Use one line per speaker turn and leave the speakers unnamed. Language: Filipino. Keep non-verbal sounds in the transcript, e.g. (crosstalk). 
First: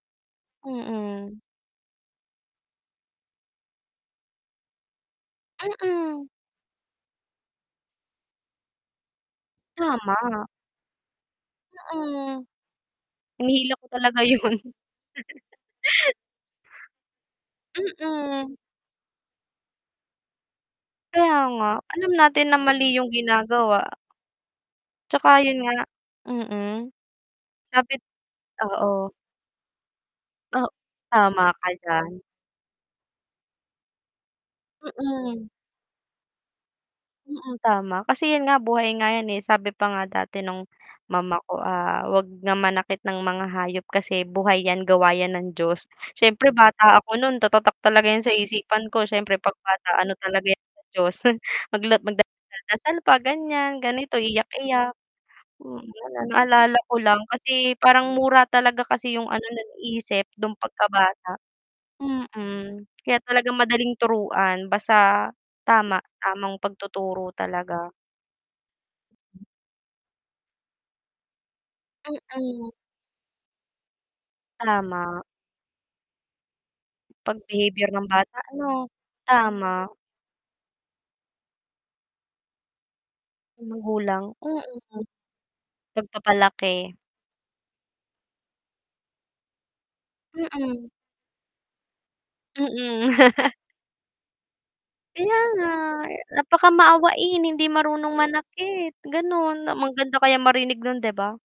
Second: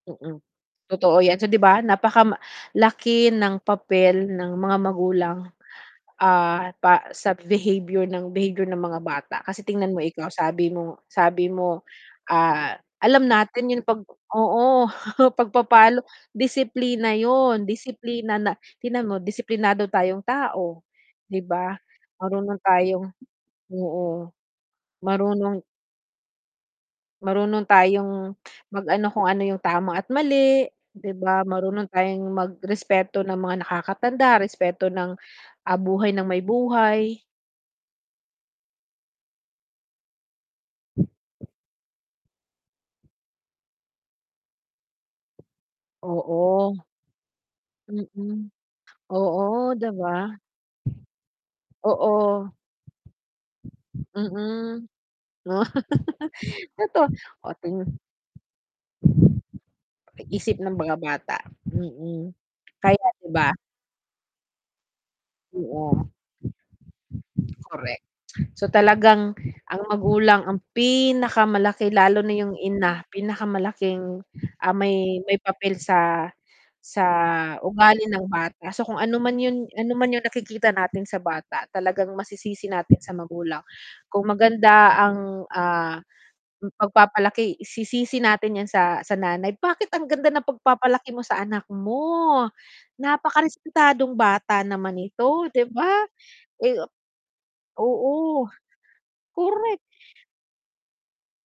Mm. Totoo
Mm.
yan. So di ba napakama laki ng papel ng mga magulang,
Mm.
ah, pa sa behavior ng behavior ng mga bata kasi tingnan mo ikaw
Tama.
sabi mo sabi mo,
Mm.
ah, alam natin
Hinihila
yun
ko
pag
talaga yun.
oo (chuckles) pagpapalo disiplina yun disiplina
Mm.
natin mo disiplinado tayong tao
Kaya
di
nga
ba
alam natin na
marunong
mali
tayong
yung ginagawa.
oo,
Tsaka 'yun
marunong
nga, mm.
marunong
Sabi
tayong mag ano
oo.
kung ano yung tama at mali
Oh
'di
tama
ba?
ka
Marunong
diyan.
tayong mag respeto ng mga nakakatanda, respeto ng
Mm.
buhay ng may buhay.
Mm, tama kasi yun nga buhay nga yan eh, sabi pa nga dati nung mama ko ah, wag na manakit ng mga hayop kasi buhay yan gawa yan ng Diyos siyempre
Oo.
bata ako nun tatatak talaga yun sa
Mm.
isipan ko. Syempre pag
Oo, 'di
bata ano
ba?
talaga yan sa Diyos (chuckles) mag
Oo.
magdasal pa ganyan ganito,
Mm.
iyak-iyak. Oo
(laughs)
naalala ko
eto.
lang
O
kasi
tin
parang mura talaga kasi yung ano naniisip dun
Isip ng mga
pagkabata.
bata, mm,
Mm,
kaya
kaya
di ba?
talagang madaling turuan basta tama
Oo.
tamang pagtuturo talaga.
Correct, so talagang ang magulang ang pinakamalaki lalo na yung
Mm.
ina, pinakamalaking, ah, may
Tama.
may papel sa, sa
Pag behavior
ugali
ng
ng
bata
bata so
ano?
kung ano man yun ano
Tama.
man yung nakikita natin sa bata, talagang masisisi natin sa magulang kung
Magulang, mm.
maganda ang, ah,
Pagpapalaki.
pagpapalaki sisisi natin yan sa sa nanay bakit ang ganda ng
Mm.
pagpapalaki mo sa anak mo
Mm. (laughs)
napakarespetadong bata naman
Kaya
ito di
nga.
ba?
Napaka
Eh
maawain hindi marunong
oo,
manakit ganun.
Correct.
Maganda kayang marinig nun di ba?